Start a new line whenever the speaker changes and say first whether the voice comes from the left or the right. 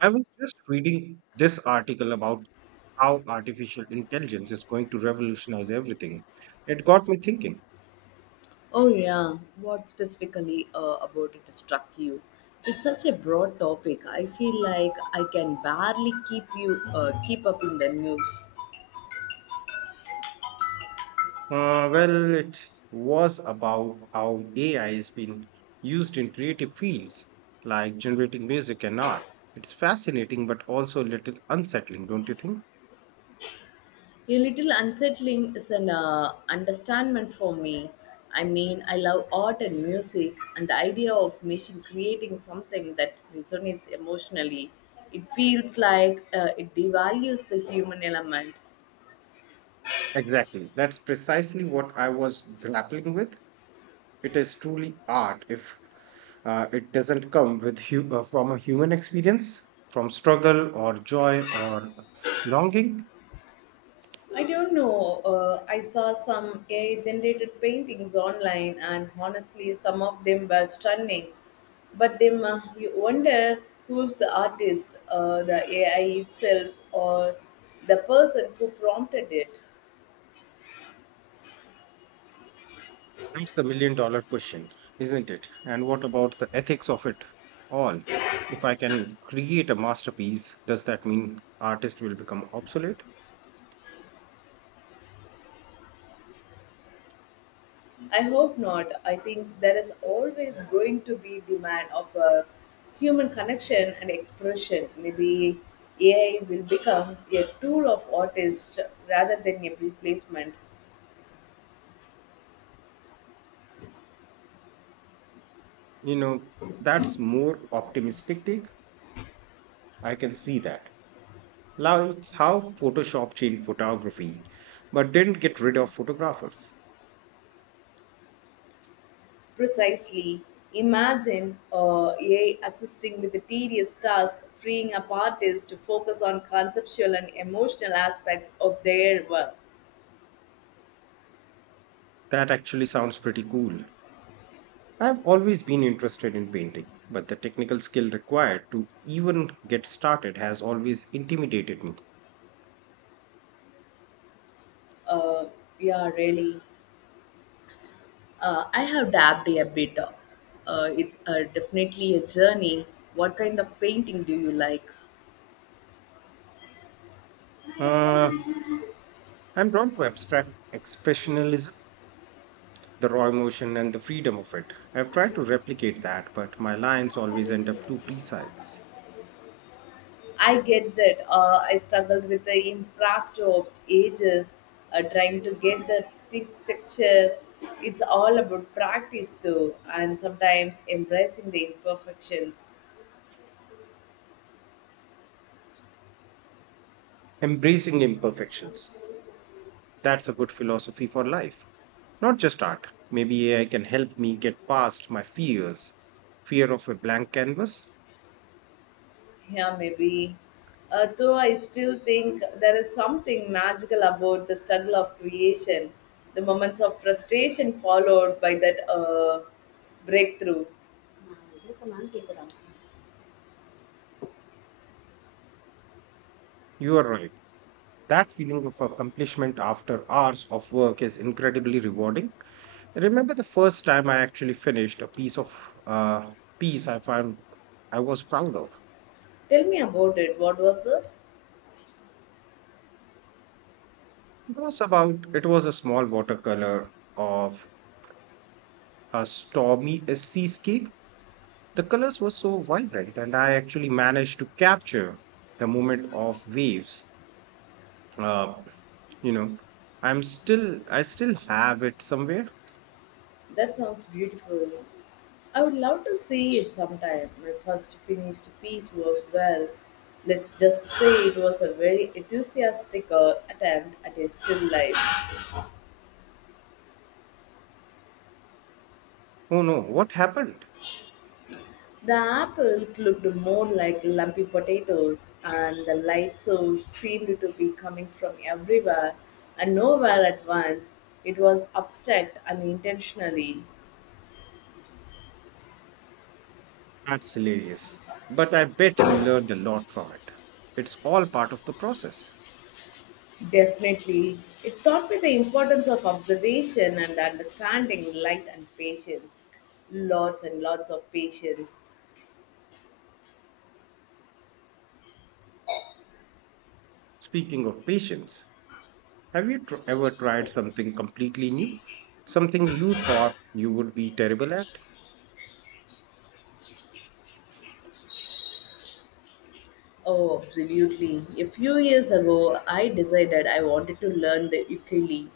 right: I was just reading this article about how artificial intelligence is going to revolutionize everything. It got me thinking.
left: Oh, yeah. What specifically about it struck you? It's such a broad topic. I feel like I can barely keep up in the news.
right: Well, it was about how AI has been used in creative fields like generating music and art. It's fascinating, but also a little unsettling, don't you think?
left: A little unsettling is an understatement for me. I mean, I love art and music, and the idea of machine creating something that resonates emotionally, it feels like it devalues the human element.
right: Exactly. That's precisely what I was grappling with. It is truly art if it doesn't come with from a human experience, from struggle or joy or longing.
left: I don't know. I saw some AI generated paintings online, and honestly, some of them were stunning. But then you wonder who's the artist, the AI itself, or the person who prompted it.
right: That's the million dollar question, isn't it? And what about the ethics of it all? If I can create a masterpiece, does that mean artist will become obsolete?
left: I hope not. I think there is always going to be demand of a human connection and expression. Maybe AI will become a tool of artists rather than a replacement.
right: You know, that's more optimistic take. I can see that. Like how Photoshop changed photography, but didn't get rid of photographers.
left: Precisely. Imagine AI assisting with the tedious task, freeing up artists to focus on conceptual and emotional aspects of their work.
right: That actually sounds pretty cool. I've always been interested in painting, but the technical skill required to even get started has always intimidated me.
left: Uh, yeah, really. I have dabbed a bit. It's definitely a journey. What kind of painting do you like?
right: Uh, I'm drawn to abstract expressionalism, the raw emotion and the freedom of it. I've tried to replicate that, but my lines always end up too precise.
left: I get that. I struggled with the impressed of ages, trying to get the thick structure. It's all about practice, though, and sometimes embracing the imperfections.
right: Embracing imperfections. That's a good philosophy for life, not just art. Maybe AI can help me get past my fears. Fear of a blank canvas?
left: Yeah, maybe. Though I still think there is something magical about the struggle of creation, the moments of frustration followed by that breakthrough.
right: You are right. That feeling of accomplishment after hours of work is incredibly rewarding. I remember the first time I actually finished a piece of uh, piece I found I was proud of.
left: Tell me about it. What was it?
right: It was a small watercolor of a seascape. The colors were so vibrant, and I actually managed to capture the moment of waves. Uh, you know, I still have it somewhere.
left: That sounds beautiful. I would love to see it sometime. My first finished piece was, well, let's just say it was a very enthusiastic attempt at a still life.
right: Oh no, what happened?
left: The apples looked more like lumpy potatoes, and the light source seemed to be coming from everywhere and nowhere at once. It was abstract unintentionally.
right: That's hilarious. But I bet you learned a lot from it. It's all part of the process.
left: Definitely. It taught me the importance of observation and understanding light and patience. Lots and lots of patience.
right: Speaking of patience, have you ever tried something completely new? Something you thought you would be terrible at?
left: Oh, absolutely. A few years ago, I decided I wanted to learn the ukulele.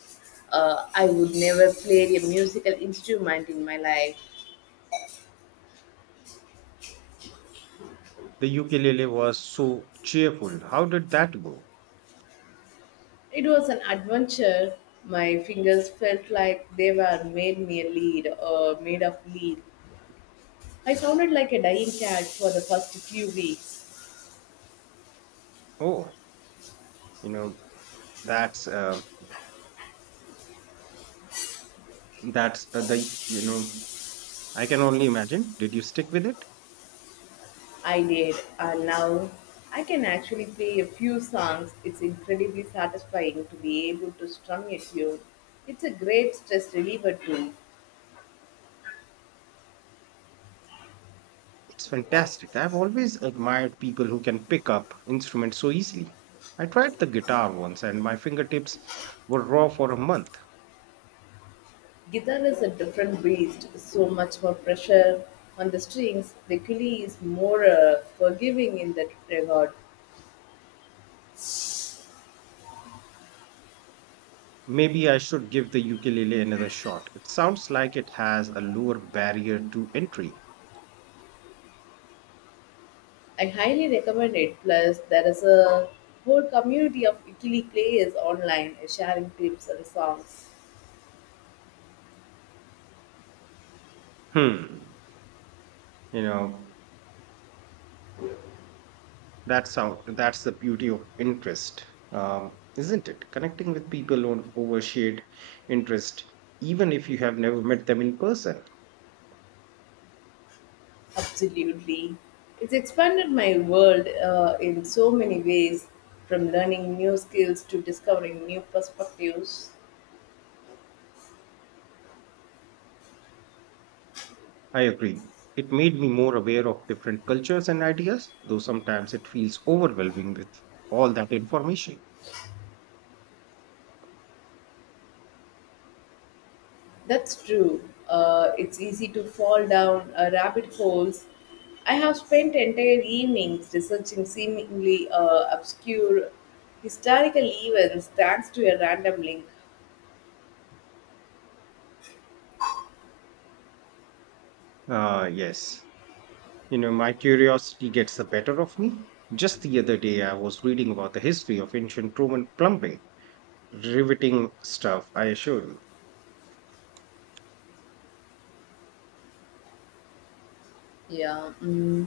left: I would never play a musical instrument in my life.
right: The ukulele was so cheerful. How did that go?
left: It was an adventure. My fingers felt like they were made me a lead or made of lead. I sounded like a dying cat for the first few weeks.
right: Oh, you know that's uh, that's uh, the you know I can only imagine. Did you stick with it?
left: I did, and now I can actually play a few songs. It's incredibly satisfying to be able to strum a tune. It's a great stress reliever too.
right: It's fantastic. I've always admired people who can pick up instruments so easily. I tried the guitar once and my fingertips were raw for a month.
left: Guitar is a different beast, so much more pressure on the strings. The Kili is more forgiving in that regard.
right: Maybe I should give the ukulele another shot. It sounds like it has a lower barrier to entry.
left: I highly recommend it. Plus, there is a whole community of Kili players online, sharing tips and songs.
right: Hmm. You know, That's how. That's the beauty of interest, isn't it? Connecting with people on over shared interest, even if you have never met them in person.
left: Absolutely. It's expanded my world in so many ways, from learning new skills to discovering new perspectives.
right: I agree. It made me more aware of different cultures and ideas, though sometimes it feels overwhelming with all that information.
left: That's true. It's easy to fall down rabbit holes. I have spent entire evenings researching seemingly obscure historical events thanks to a random link.
right: Ah, yes. You know, my curiosity gets the better of me. Just the other day, I was reading about the history of ancient Roman plumbing. Riveting stuff, I assure you.
left: Yeah, mm.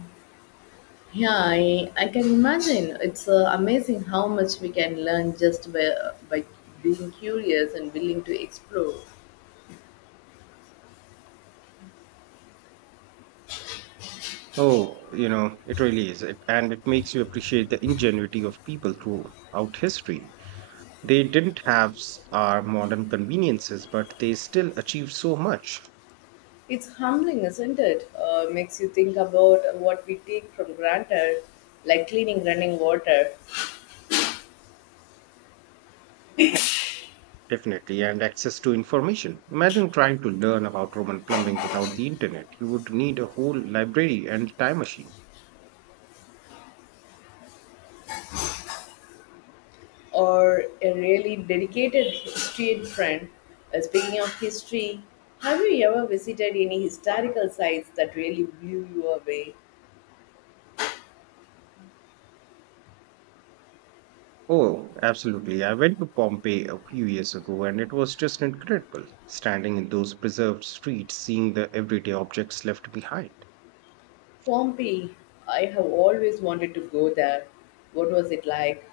left: Yeah, I can imagine. It's amazing how much we can learn just by being curious and willing to explore.
right: Oh, you know, it really is. And it makes you appreciate the ingenuity of people throughout history. They didn't have our modern conveniences, but they still achieved so much.
left: It's humbling, isn't it? Makes you think about what we take from granted, like cleaning running water,
right: Definitely, and access to information. Imagine trying to learn about Roman plumbing without the internet. You would need a whole library and time machine.
left: or a really dedicated street friend. Speaking of history, have you ever visited any historical sites that really blew you away?
right: Oh, absolutely. I went to Pompeii a few years ago and it was just incredible standing in those preserved streets, seeing the everyday objects left behind.
left: Pompeii, I have always wanted to go there. What was it like?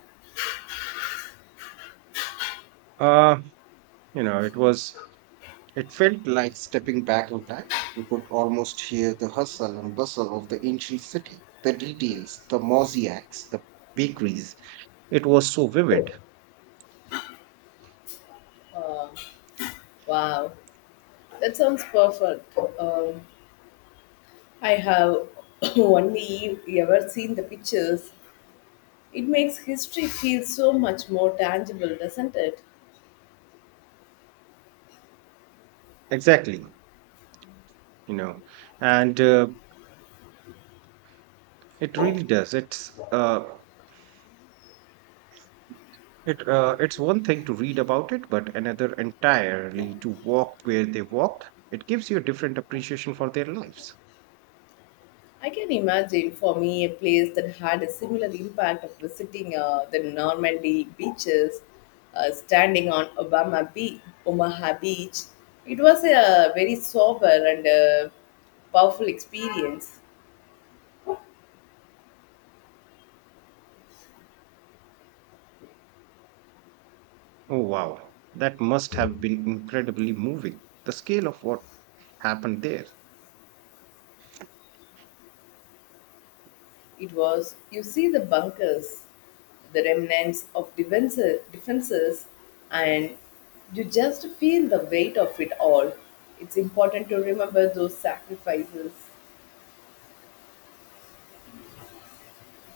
right: Uh, you know, it was, it felt like stepping back in time. You could almost hear the hustle and bustle of the ancient city, the details, the mosaics, the bakeries. It was so vivid.
left: Wow, that sounds perfect. I have only ever seen the pictures. It makes history feel so much more tangible, doesn't it?
right: Exactly. You know, and it really does. It's one thing to read about it, but another entirely to walk where they walked. It gives you a different appreciation for their lives.
left: I can imagine for me a place that had a similar impact of visiting the Normandy beaches, standing on Obama Beach, Omaha Beach. It was a very sober and powerful experience.
right: Oh, wow. That must have been incredibly moving. The scale of what happened there.
left: It was, you see, the bunkers, the remnants of defenses, defenses, and you just feel the weight of it all. It's important to remember those sacrifices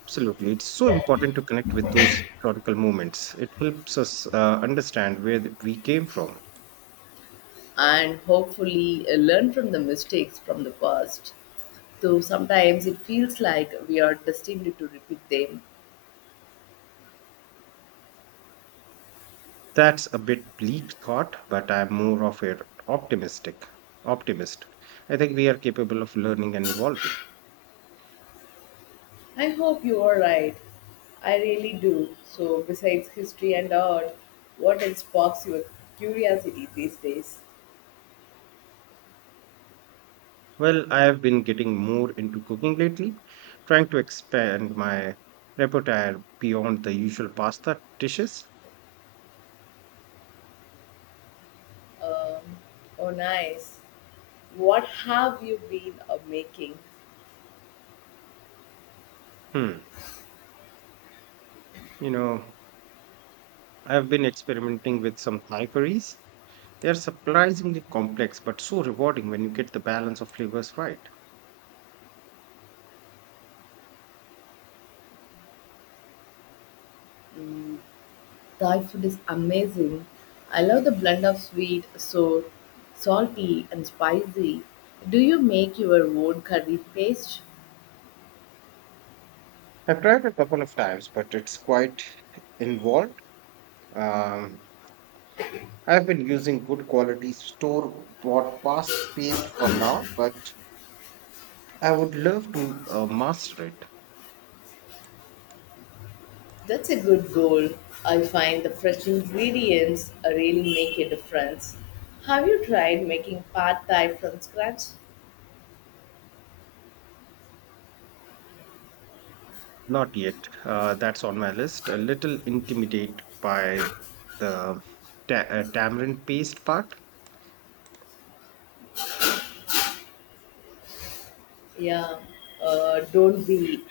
right: Absolutely. It's so important to connect with those historical moments. It helps us understand where we came from.
left: and hopefully learn from the mistakes from the past. Though sometimes it feels like we are destined to repeat them.
right: That's a bit bleak thought, but I'm more of an optimistic optimist. I think we are capable of learning and evolving.
left: I hope you are right. I really do. So, besides history and art, what else sparks your curiosity these days?
right: Well, I have been getting more into cooking lately, trying to expand my repertoire beyond the usual pasta dishes.
left: Oh, nice. What have you been making?
right: Hmm. You know, I've been experimenting with some Thai curries. They're surprisingly complex, but so rewarding when you get the balance of flavors right.
left: Thai food is amazing. I love the blend of sweet, sour, salty, and spicy. Do you make your own curry paste?
right: I've tried a couple of times, but it's quite involved. Um, I've been using good quality store bought paste for now, but I would love to master it.
left: That's a good goal. I find the fresh ingredients really make a difference. Have you tried making pad thai from scratch?
right: Not yet. That's on my list. A little intimidated by the ta tamarind paste part.
left: Yeah, don't be.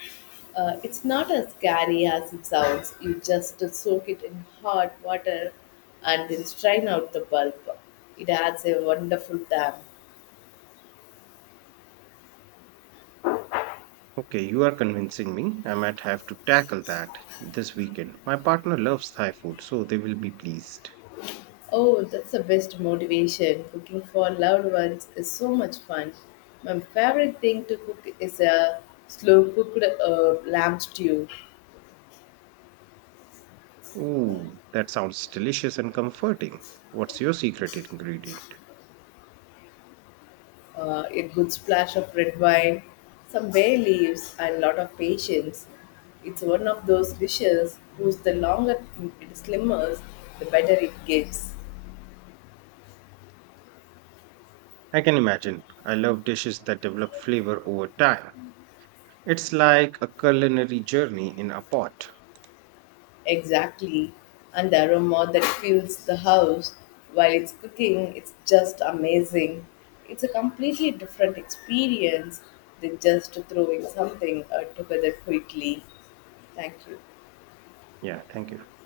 left: It's not as scary as it sounds. You just soak it in hot water and then strain out the pulp. It adds a wonderful tang.
right: Okay, you are convincing me. I might have to tackle that this weekend. My partner loves Thai food, so they will be pleased.
left: Oh, that's the best motivation. Cooking for loved ones is so much fun. My favorite thing to cook is a slow cooked lamb stew.
right: Ooh, that sounds delicious and comforting. What's your secret ingredient?
left: A good splash of red wine, some bay leaves, and lot of patience. It's one of those dishes whose the longer it simmers, the better it gets.
right: I can imagine. I love dishes that develop flavor over time. It's like a culinary journey in a pot.
left: Exactly, and the aroma that fills the house while it's cooking, it's just amazing. It's a completely different experience than just throwing something together quickly. Thank you.
right: Yeah, thank you.